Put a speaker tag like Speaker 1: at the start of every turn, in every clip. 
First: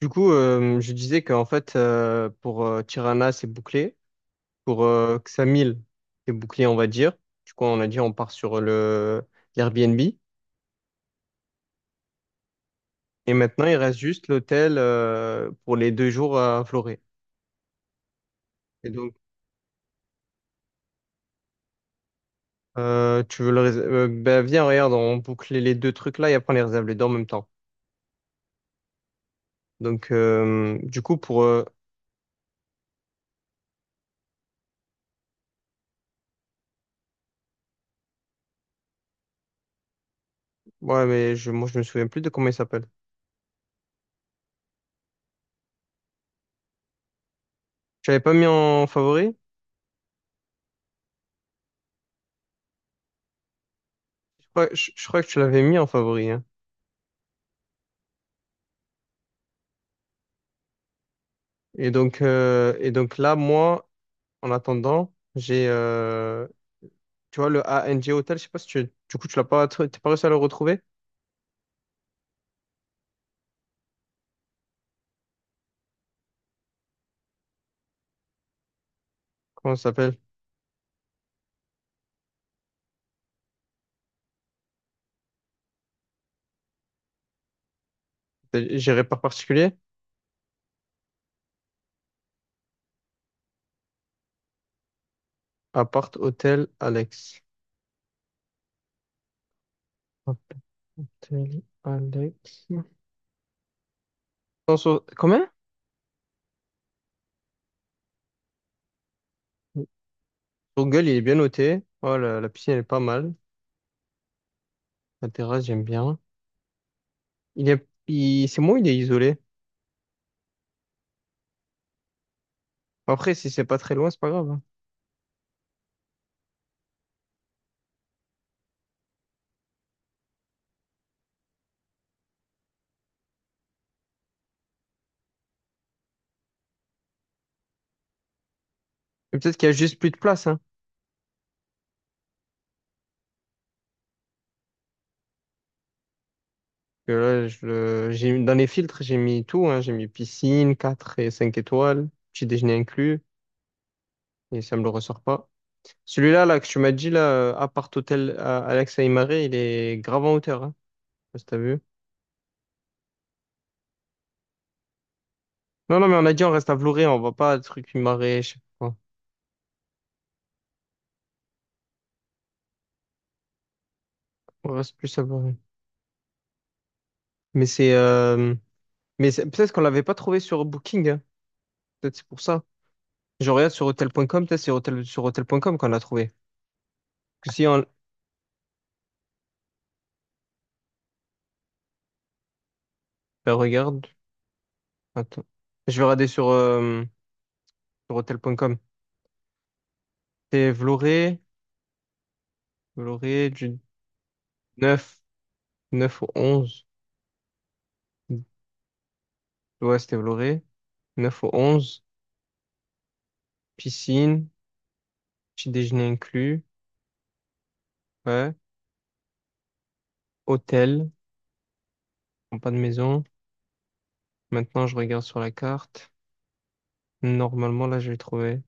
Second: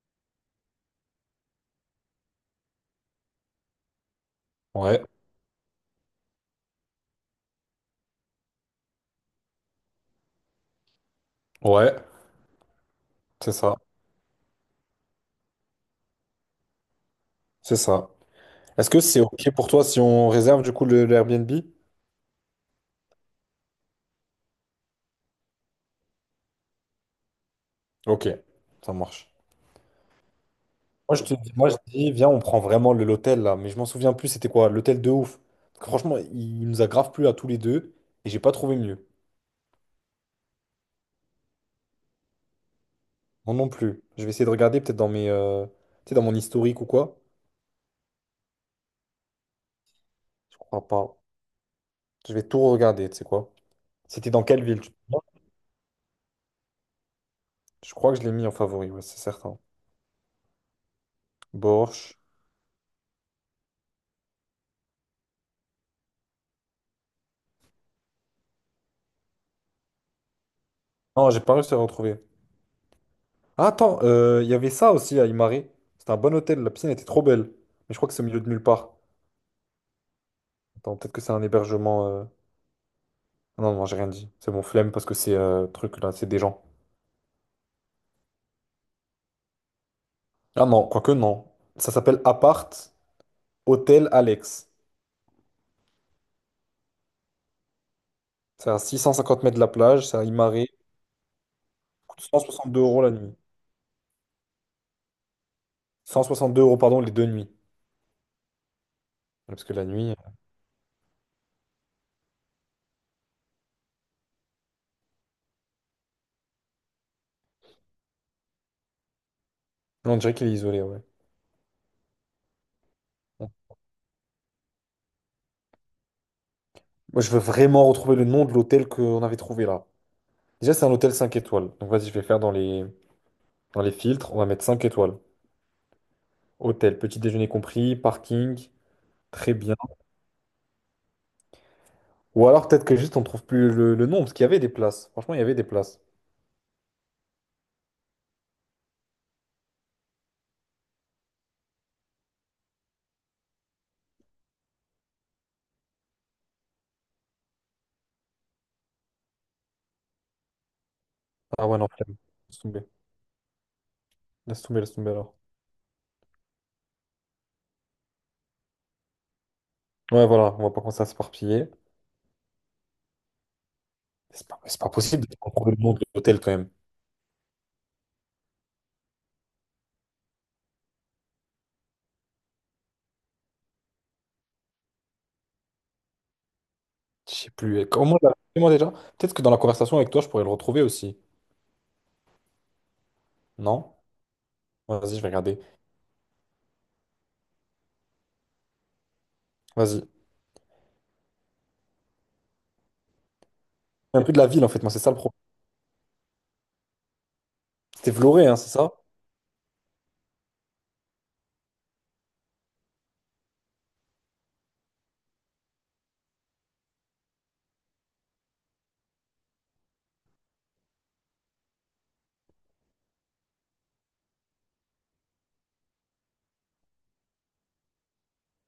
Speaker 1: Du coup, je disais qu'en fait, pour Tirana, c'est bouclé. Pour
Speaker 2: Ouais,
Speaker 1: Xamil, c'est bouclé, on va dire. Du coup, on a dit on part sur le l'Airbnb.
Speaker 2: ouais,
Speaker 1: Et
Speaker 2: c'est
Speaker 1: maintenant, il
Speaker 2: ça,
Speaker 1: reste juste l'hôtel pour les 2 jours à Florée.
Speaker 2: c'est ça. Est-ce
Speaker 1: Et
Speaker 2: que
Speaker 1: donc,
Speaker 2: c'est OK pour toi si on réserve du coup le Airbnb?
Speaker 1: tu veux le rés- ben, viens, regarde, on boucle les deux trucs là et après on les réserve les deux en même temps.
Speaker 2: OK, ça marche.
Speaker 1: Donc, du coup,
Speaker 2: Moi je te dis, moi je dis, viens, on prend vraiment l'hôtel là, mais je m'en souviens plus, c'était quoi? L'hôtel de ouf. Parce que franchement, il nous a grave plu à tous les deux et j'ai pas trouvé mieux.
Speaker 1: ouais, mais moi, je me souviens plus de comment il s'appelle.
Speaker 2: Moi non plus. Je vais essayer de regarder peut-être dans mes, tu sais, dans mon historique ou quoi.
Speaker 1: Tu l'avais pas mis en favori?
Speaker 2: Je crois pas. Je vais tout regarder, tu sais quoi. C'était dans
Speaker 1: Je
Speaker 2: quelle
Speaker 1: crois,
Speaker 2: ville? Tu
Speaker 1: je-
Speaker 2: te
Speaker 1: je
Speaker 2: souviens.
Speaker 1: crois que tu l'avais mis en favori, hein.
Speaker 2: Je crois que je l'ai mis en favori, ouais, c'est certain.
Speaker 1: Et
Speaker 2: Borch.
Speaker 1: donc, euh, et donc là, moi, en attendant, j'ai, tu vois, le A N G Hotel, je sais pas si tu, du coup, tu l'as pas, tr- t'es pas réussi à le retrouver?
Speaker 2: Non, j'ai pas réussi à retrouver. Ah, attends, il y avait ça aussi à Imare. C'était un bon hôtel, la piscine était trop belle. Mais je crois que c'est au milieu de nulle part.
Speaker 1: Comment ça s'appelle?
Speaker 2: Attends, peut-être que c'est un hébergement. Ah non, non, j'ai rien dit. C'est mon flemme parce que c'est truc là, c'est des gens.
Speaker 1: C'est géré par particulier?
Speaker 2: Ah non, quoique non. Ça s'appelle Appart Hôtel Alex.
Speaker 1: Appart Hôtel Alex.
Speaker 2: C'est à 650 mètres de la plage, c'est à Imare.
Speaker 1: Appart Hôtel
Speaker 2: Coûte
Speaker 1: Alex.
Speaker 2: 162 € la nuit.
Speaker 1: Comment?
Speaker 2: 162 euros, pardon, les deux nuits. Parce que la nuit.
Speaker 1: Son gueule, il est bien noté. Oh, la piscine, elle est pas mal. La terrasse, j'aime bien. C'est moi, il est isolé.
Speaker 2: Non, on dirait qu'il est isolé, ouais.
Speaker 1: Après, si
Speaker 2: Bon.
Speaker 1: c'est pas très loin, c'est pas grave, hein.
Speaker 2: Moi, je veux vraiment retrouver le nom de l'hôtel qu'on avait trouvé là. Déjà, c'est un hôtel 5 étoiles. Donc vas-y, je vais faire dans les. Dans les filtres, on va mettre 5 étoiles. Hôtel, petit déjeuner compris, parking,
Speaker 1: Et
Speaker 2: très
Speaker 1: peut-être qu'il y a
Speaker 2: bien.
Speaker 1: juste plus de place, hein.
Speaker 2: Ou alors peut-être que juste on trouve plus le nom, parce qu'il y avait des places. Franchement, il y avait des places.
Speaker 1: Que là, j'ai, dans les filtres, j'ai mis tout, hein. J'ai mis piscine, 4 et 5 étoiles, petit déjeuner inclus, et ça me le ressort pas. Celui-là, là, que tu m'as dit, là, appart hôtel à Alex Aymaré, il est grave en hauteur, hein. Je sais pas si t'as
Speaker 2: Ah ouais,
Speaker 1: vu.
Speaker 2: non, flemme. Laisse tomber. Laisse tomber, laisse tomber alors.
Speaker 1: Non, non, mais on a dit, on reste à Vloré, on va pas à truc Aymaré, je sais pas quoi.
Speaker 2: Ouais, voilà, on va pas commencer à s'éparpiller. C'est pas,
Speaker 1: On
Speaker 2: c'est pas
Speaker 1: reste plus à
Speaker 2: possible de
Speaker 1: Vloré.
Speaker 2: trouver le nom de l'hôtel quand même.
Speaker 1: Mais c'est, euh, Peut-être qu'on l'avait pas trouvé sur Booking, hein. Peut-être c'est pour ça. Je regarde sur hotel.com, peut-être c'est hôtel, sur hotel.com qu'on l'a trouvé.
Speaker 2: Je sais
Speaker 1: Parce que Si on,
Speaker 2: plus. Comment déjà? Peut-être que dans la conversation avec toi, je pourrais le retrouver aussi.
Speaker 1: Ben,
Speaker 2: Non?
Speaker 1: regarde,
Speaker 2: Ouais, vas-y, je vais
Speaker 1: attends.
Speaker 2: regarder.
Speaker 1: Je vais regarder sur hotel.com.
Speaker 2: Vas-y.
Speaker 1: C'était Vloré, du
Speaker 2: Un peu de la ville en fait, moi, c'est ça le
Speaker 1: 9,
Speaker 2: problème.
Speaker 1: 9 au 11.
Speaker 2: C'était Vloré, hein, c'est ça?
Speaker 1: Ouais, c'était Vloré. 9 au 11. Piscine, petit déjeuner inclus. Ouais. Hôtel, bon, pas de maison. Maintenant, je regarde sur la carte. Normalement, là, je vais trouver.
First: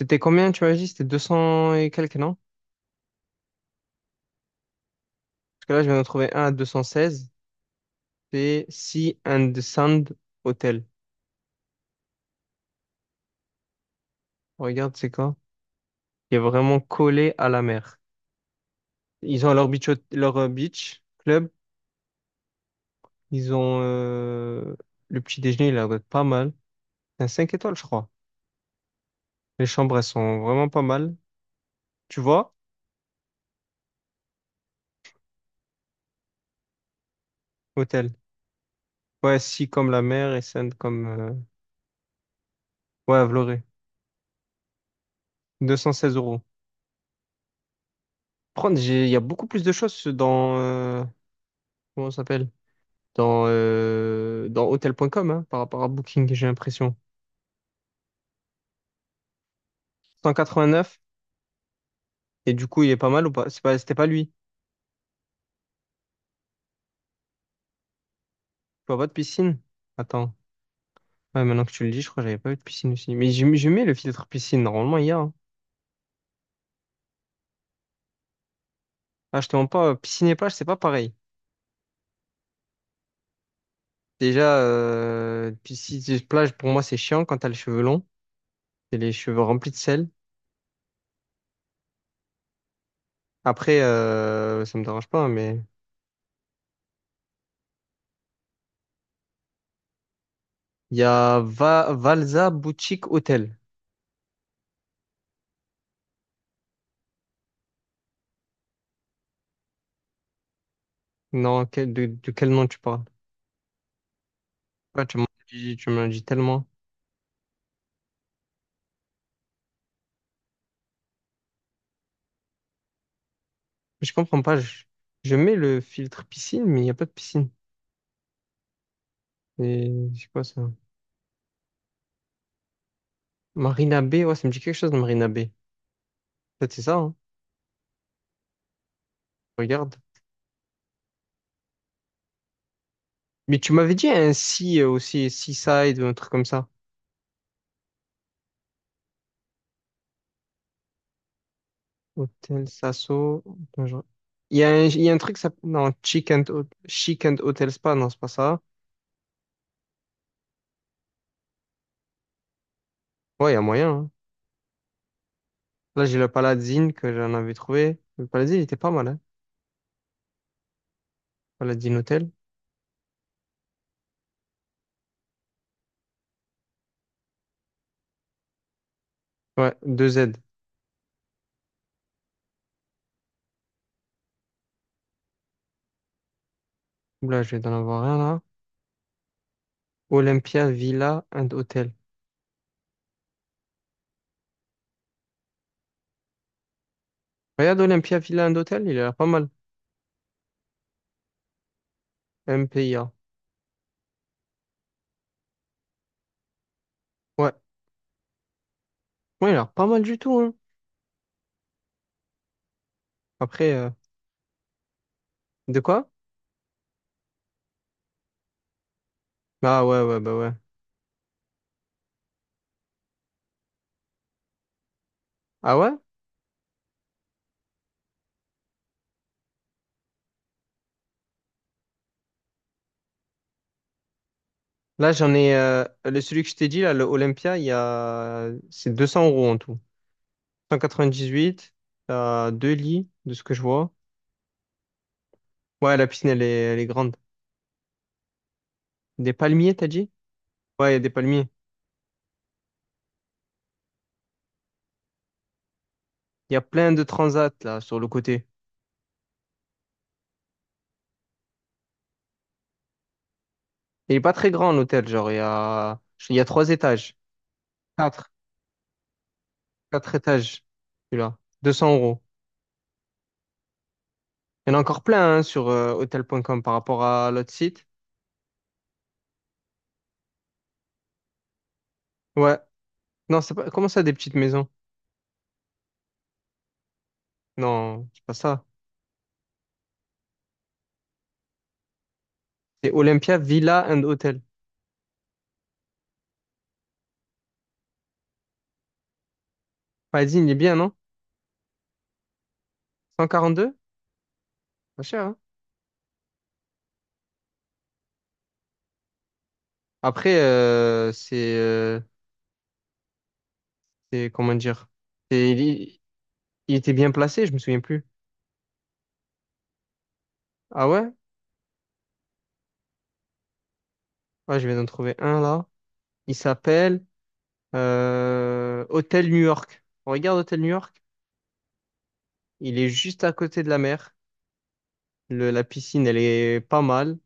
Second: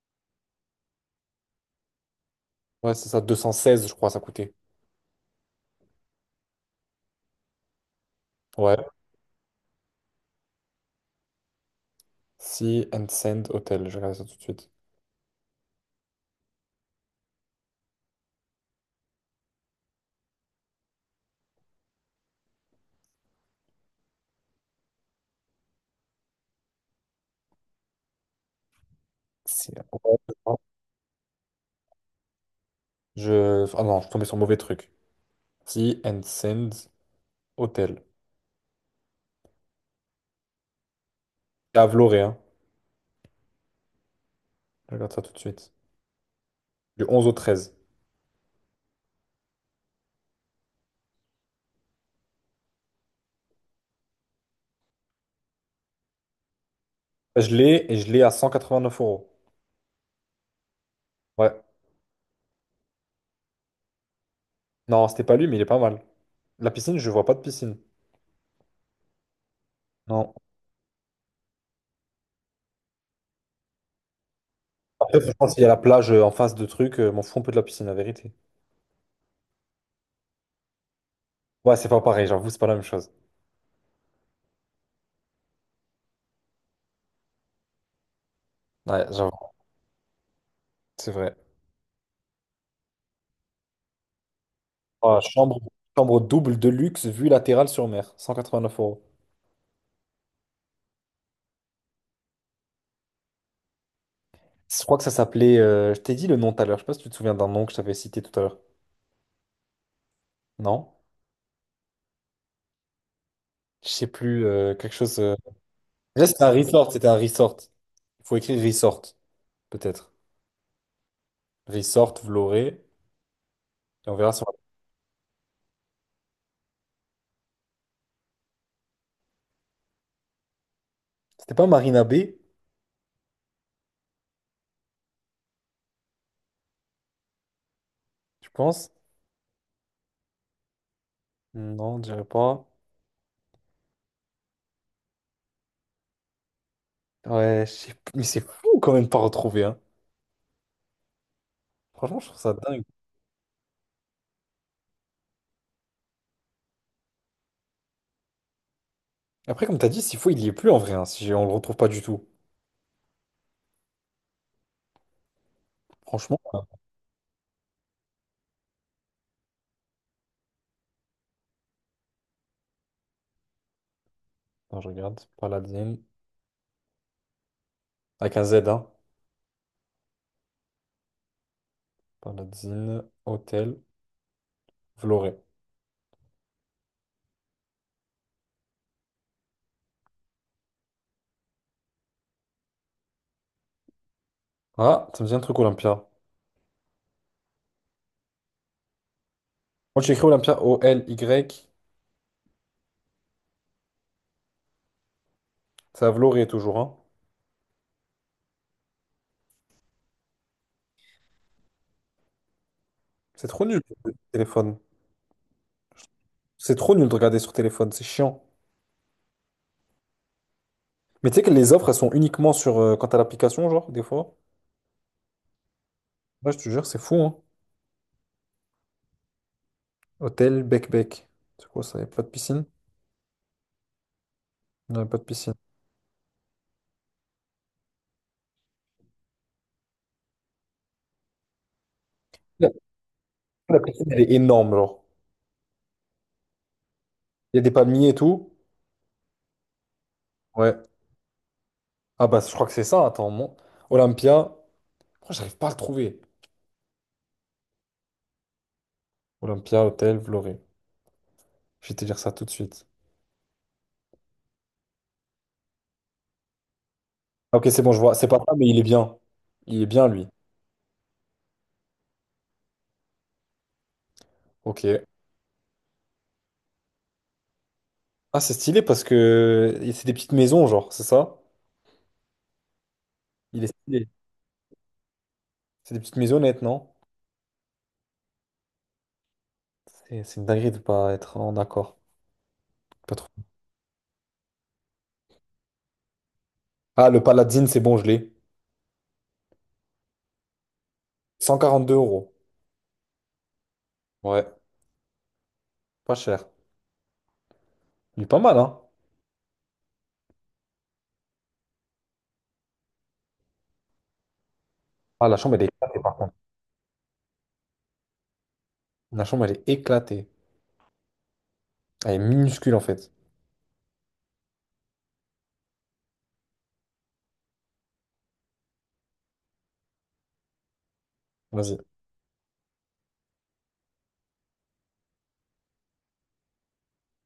Speaker 1: C'était combien, tu m'as dit? C'était 200 et quelques, non?
Speaker 2: Ouais, c'est ça, 216, je crois, ça coûtait.
Speaker 1: Parce que là, je viens de trouver un à 216. C'est
Speaker 2: Ouais.
Speaker 1: Sea and Sand Hotel.
Speaker 2: Sea and Sand Hotel, je regarde ça tout de suite.
Speaker 1: Regarde, c'est quoi? Il est vraiment collé à la mer. Ils ont leur beach club. Ils ont le petit déjeuner, il a l'air d'être pas mal. C'est un 5 étoiles, je crois. Les
Speaker 2: C'est-
Speaker 1: chambres, elles sont vraiment pas mal. Tu vois?
Speaker 2: Ah non, je suis tombé sur le mauvais truc. Sea and Sands Hotel.
Speaker 1: Hôtel. Ouais, si comme la mer et Sainte
Speaker 2: C'est à Vloré, hein.
Speaker 1: ouais, à Vloré.
Speaker 2: Je regarde ça tout de suite.
Speaker 1: Deux cent seize euros.
Speaker 2: Du 11 au 13.
Speaker 1: Il y a beaucoup plus de choses comment ça s'appelle? Dans hôtel.com, hein, par rapport à Booking, j'ai l'impression.
Speaker 2: Je l'ai et je l'ai à 189 euros.
Speaker 1: 189.
Speaker 2: Ouais.
Speaker 1: Et du coup, il est pas mal ou pas? C'était pas lui. Tu
Speaker 2: Non, c'était pas lui, mais il est pas mal. La piscine, je vois pas de piscine.
Speaker 1: vois pas de piscine?
Speaker 2: Non.
Speaker 1: Attends. Ouais, maintenant que tu le dis, je crois que j'avais pas eu de piscine aussi. Mais j'ai mis le filtre piscine. Normalement, il y a,
Speaker 2: Après,
Speaker 1: hein.
Speaker 2: franchement, s'il y a la plage en face de trucs, m'en fous un peu de la piscine, la vérité.
Speaker 1: Ah, je te mens pas, piscine et plage, c'est pas pareil.
Speaker 2: Ouais, c'est pas pareil, j'avoue, c'est pas la même chose.
Speaker 1: Déjà, piscine et plage, pour moi, c'est chiant quand t'as les cheveux longs et
Speaker 2: Ouais,
Speaker 1: les
Speaker 2: j'avoue,
Speaker 1: cheveux remplis de sel.
Speaker 2: c'est vrai.
Speaker 1: Après, ça me dérange pas,
Speaker 2: Ah,
Speaker 1: hein,
Speaker 2: chambre,
Speaker 1: mais
Speaker 2: chambre double de luxe, vue latérale sur mer, 189 euros.
Speaker 1: il y a Valza Boutique Hotel.
Speaker 2: Je crois que ça s'appelait, je t'ai dit le nom tout à l'heure, je sais pas si tu te souviens d'un nom que je t'avais cité tout à l'heure. Non?
Speaker 1: Non, de quel nom tu parles?
Speaker 2: Je sais plus, quelque
Speaker 1: Ouais, tu
Speaker 2: chose.
Speaker 1: m'en dis, tu m'en dis
Speaker 2: Déjà, c'était un
Speaker 1: tellement.
Speaker 2: resort, c'était un resort. Il faut écrire resort, peut-être. Resort, vous l'aurez. Et
Speaker 1: Je
Speaker 2: on verra
Speaker 1: comprends
Speaker 2: sur.
Speaker 1: pas. Je mets le filtre piscine, mais il n'y a pas de piscine. Et c'est quoi ça?
Speaker 2: C'était pas Marina Bay,
Speaker 1: Marina Bay, ouais, ça me dit quelque chose de Marina Bay. Peut-être c'est ça, hein.
Speaker 2: je pense.
Speaker 1: Regarde.
Speaker 2: Non, je dirais pas.
Speaker 1: Mais tu m'avais dit un sea, aussi, Seaside ou un truc comme ça.
Speaker 2: Ouais, je sais plus. Mais c'est fou quand même de pas retrouver, hein. Franchement, je trouve ça
Speaker 1: Hôtel
Speaker 2: dingue.
Speaker 1: Sasso. Attends, il y a un, truc, ça, non, Chic and Hotel Spa, non, c'est pas ça.
Speaker 2: Après, comme t'as dit, s'il faut, il y est plus en vrai, hein, si on le retrouve pas du tout.
Speaker 1: Ouais, il y a moyen, hein. Là, j'ai le
Speaker 2: Franchement, hein.
Speaker 1: Paladine que j'en avais trouvé. Le Paladine, il était pas mal, hein. Paladine Hotel.
Speaker 2: Attends, je regarde. Paladine. Avec un Z, hein.
Speaker 1: Ouais, deux z.
Speaker 2: Paladine, hôtel, vous.
Speaker 1: Là, je vais en avoir un, là. Olympia Villa and Hotel.
Speaker 2: Ah, ça me dit un truc Olympia.
Speaker 1: Regarde Olympia Villa and Hotel, il a l'air pas mal.
Speaker 2: Moi, j'ai écrit Olympia, O-L-Y.
Speaker 1: MPIA.
Speaker 2: Ça, vous toujours, hein.
Speaker 1: Ouais. Ouais, il a l'air pas mal du tout, hein.
Speaker 2: C'est trop
Speaker 1: Après,
Speaker 2: nul le téléphone.
Speaker 1: de quoi?
Speaker 2: C'est trop nul de regarder sur téléphone, c'est chiant.
Speaker 1: Ah ouais, ouais, bah ouais.
Speaker 2: Mais tu sais que les offres, elles sont uniquement sur quand t'as l'application, genre, des fois.
Speaker 1: Ah ouais?
Speaker 2: Ouais, je te jure, c'est fou, hein. Hôtel Bec Bec. C'est quoi ça? Y a pas de piscine? Non, y a
Speaker 1: Là,
Speaker 2: pas de piscine.
Speaker 1: celui que je t'ai dit, là, le Olympia, c'est 200 € en tout. 198, t'as
Speaker 2: La,
Speaker 1: deux lits, de ce que je
Speaker 2: la
Speaker 1: vois.
Speaker 2: piscine, elle est énorme, genre.
Speaker 1: Ouais, la piscine, elle est grande.
Speaker 2: Il y a des palmiers et tout.
Speaker 1: Des palmiers, t'as dit?
Speaker 2: Ouais.
Speaker 1: Ouais, il y a des palmiers.
Speaker 2: Ah bah, je crois que c'est ça, attends. Olympia. Oh, j'arrive pas à le trouver.
Speaker 1: Il y a plein de transats, là, sur le côté.
Speaker 2: Olympia, hôtel, Vloré. Je vais te dire ça tout de suite.
Speaker 1: Il est pas très grand, l'hôtel, genre, il y a trois étages.
Speaker 2: Ah, ok, c'est bon, je vois. C'est
Speaker 1: Quatre.
Speaker 2: pas ça, mais il est bien. Il est bien,
Speaker 1: Quatre
Speaker 2: lui.
Speaker 1: étages, celui-là. Deux cents euros. Il y en a encore
Speaker 2: Ok.
Speaker 1: plein, hein, sur hotel.com par rapport à l'autre site.
Speaker 2: Ah, c'est stylé parce que c'est des petites maisons, genre, c'est ça?
Speaker 1: Ouais. Non, c'est
Speaker 2: Il est
Speaker 1: pas, comment ça,
Speaker 2: stylé.
Speaker 1: des petites maisons?
Speaker 2: C'est des petites maisonnettes, non?
Speaker 1: Non, c'est pas ça.
Speaker 2: C'est une dinguerie de pas être en accord.
Speaker 1: C'est
Speaker 2: Pas trop.
Speaker 1: Olympia Villa and Hotel.
Speaker 2: Ah, le Paladine, c'est bon, je l'ai.
Speaker 1: Vas-y, il est bien, non?
Speaker 2: 142 euros.
Speaker 1: 142.
Speaker 2: Ouais,
Speaker 1: Pas cher, hein?
Speaker 2: pas cher. Il est pas mal, hein?
Speaker 1: Après, c'est, comment dire?
Speaker 2: Ah, la
Speaker 1: C'est-
Speaker 2: chambre, elle est
Speaker 1: il,
Speaker 2: éclatée, par contre.
Speaker 1: il était bien placé, je me souviens plus.
Speaker 2: La chambre, elle est éclatée.
Speaker 1: Ah ouais?
Speaker 2: Elle est minuscule, en fait.
Speaker 1: Ouais, je viens d'en trouver un là. Il s'appelle Hôtel New York. On regarde Hôtel New York.
Speaker 2: Vas-y.
Speaker 1: Il est juste à côté de la mer. La piscine, elle est pas mal.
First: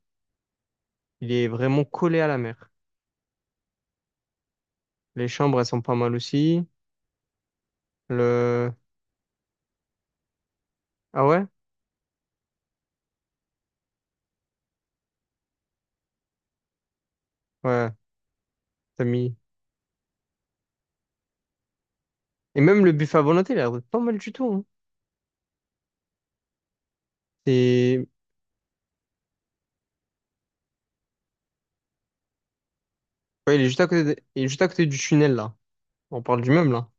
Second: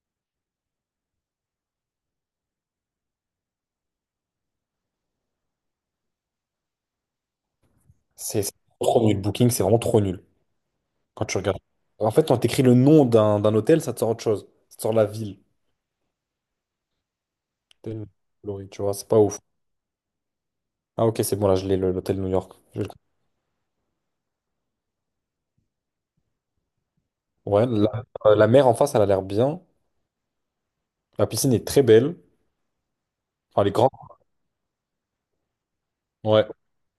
Speaker 1: Il est vraiment collé à la mer. Les chambres, elles sont pas mal aussi.
Speaker 2: C'est
Speaker 1: Le...
Speaker 2: trop nul. Booking, c'est vraiment trop nul.
Speaker 1: Ah
Speaker 2: Quand tu
Speaker 1: ouais?
Speaker 2: regardes. En fait, quand t'écris le nom d'un hôtel, ça te sort autre chose. Ça te sort la ville.
Speaker 1: Ouais,
Speaker 2: Hôtel Glory, tu vois,
Speaker 1: t'as
Speaker 2: c'est pas
Speaker 1: mis.
Speaker 2: ouf. Ah, ok, c'est bon, là, je l'ai, l'hôtel New York.
Speaker 1: Et
Speaker 2: Je
Speaker 1: même
Speaker 2: vais
Speaker 1: le buffet à volonté, il a l'air d'être pas mal du tout, hein.
Speaker 2: Ouais, la,
Speaker 1: C'est...
Speaker 2: euh, la mer en face, elle a l'air bien. La piscine est très belle.
Speaker 1: Ouais,
Speaker 2: Enfin, elle est grande.
Speaker 1: il est juste à côté du tunnel là. On parle
Speaker 2: Ouais, ouais,
Speaker 1: du même là.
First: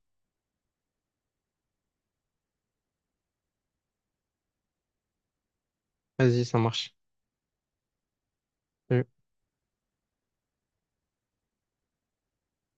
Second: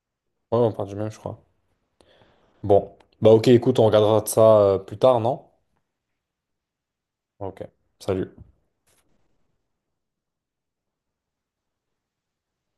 Speaker 2: on part du même, je crois. Bon, bah ok, écoute, on regardera de ça plus tard, non?
Speaker 1: Vas-y, ça marche.
Speaker 2: Ok, salut.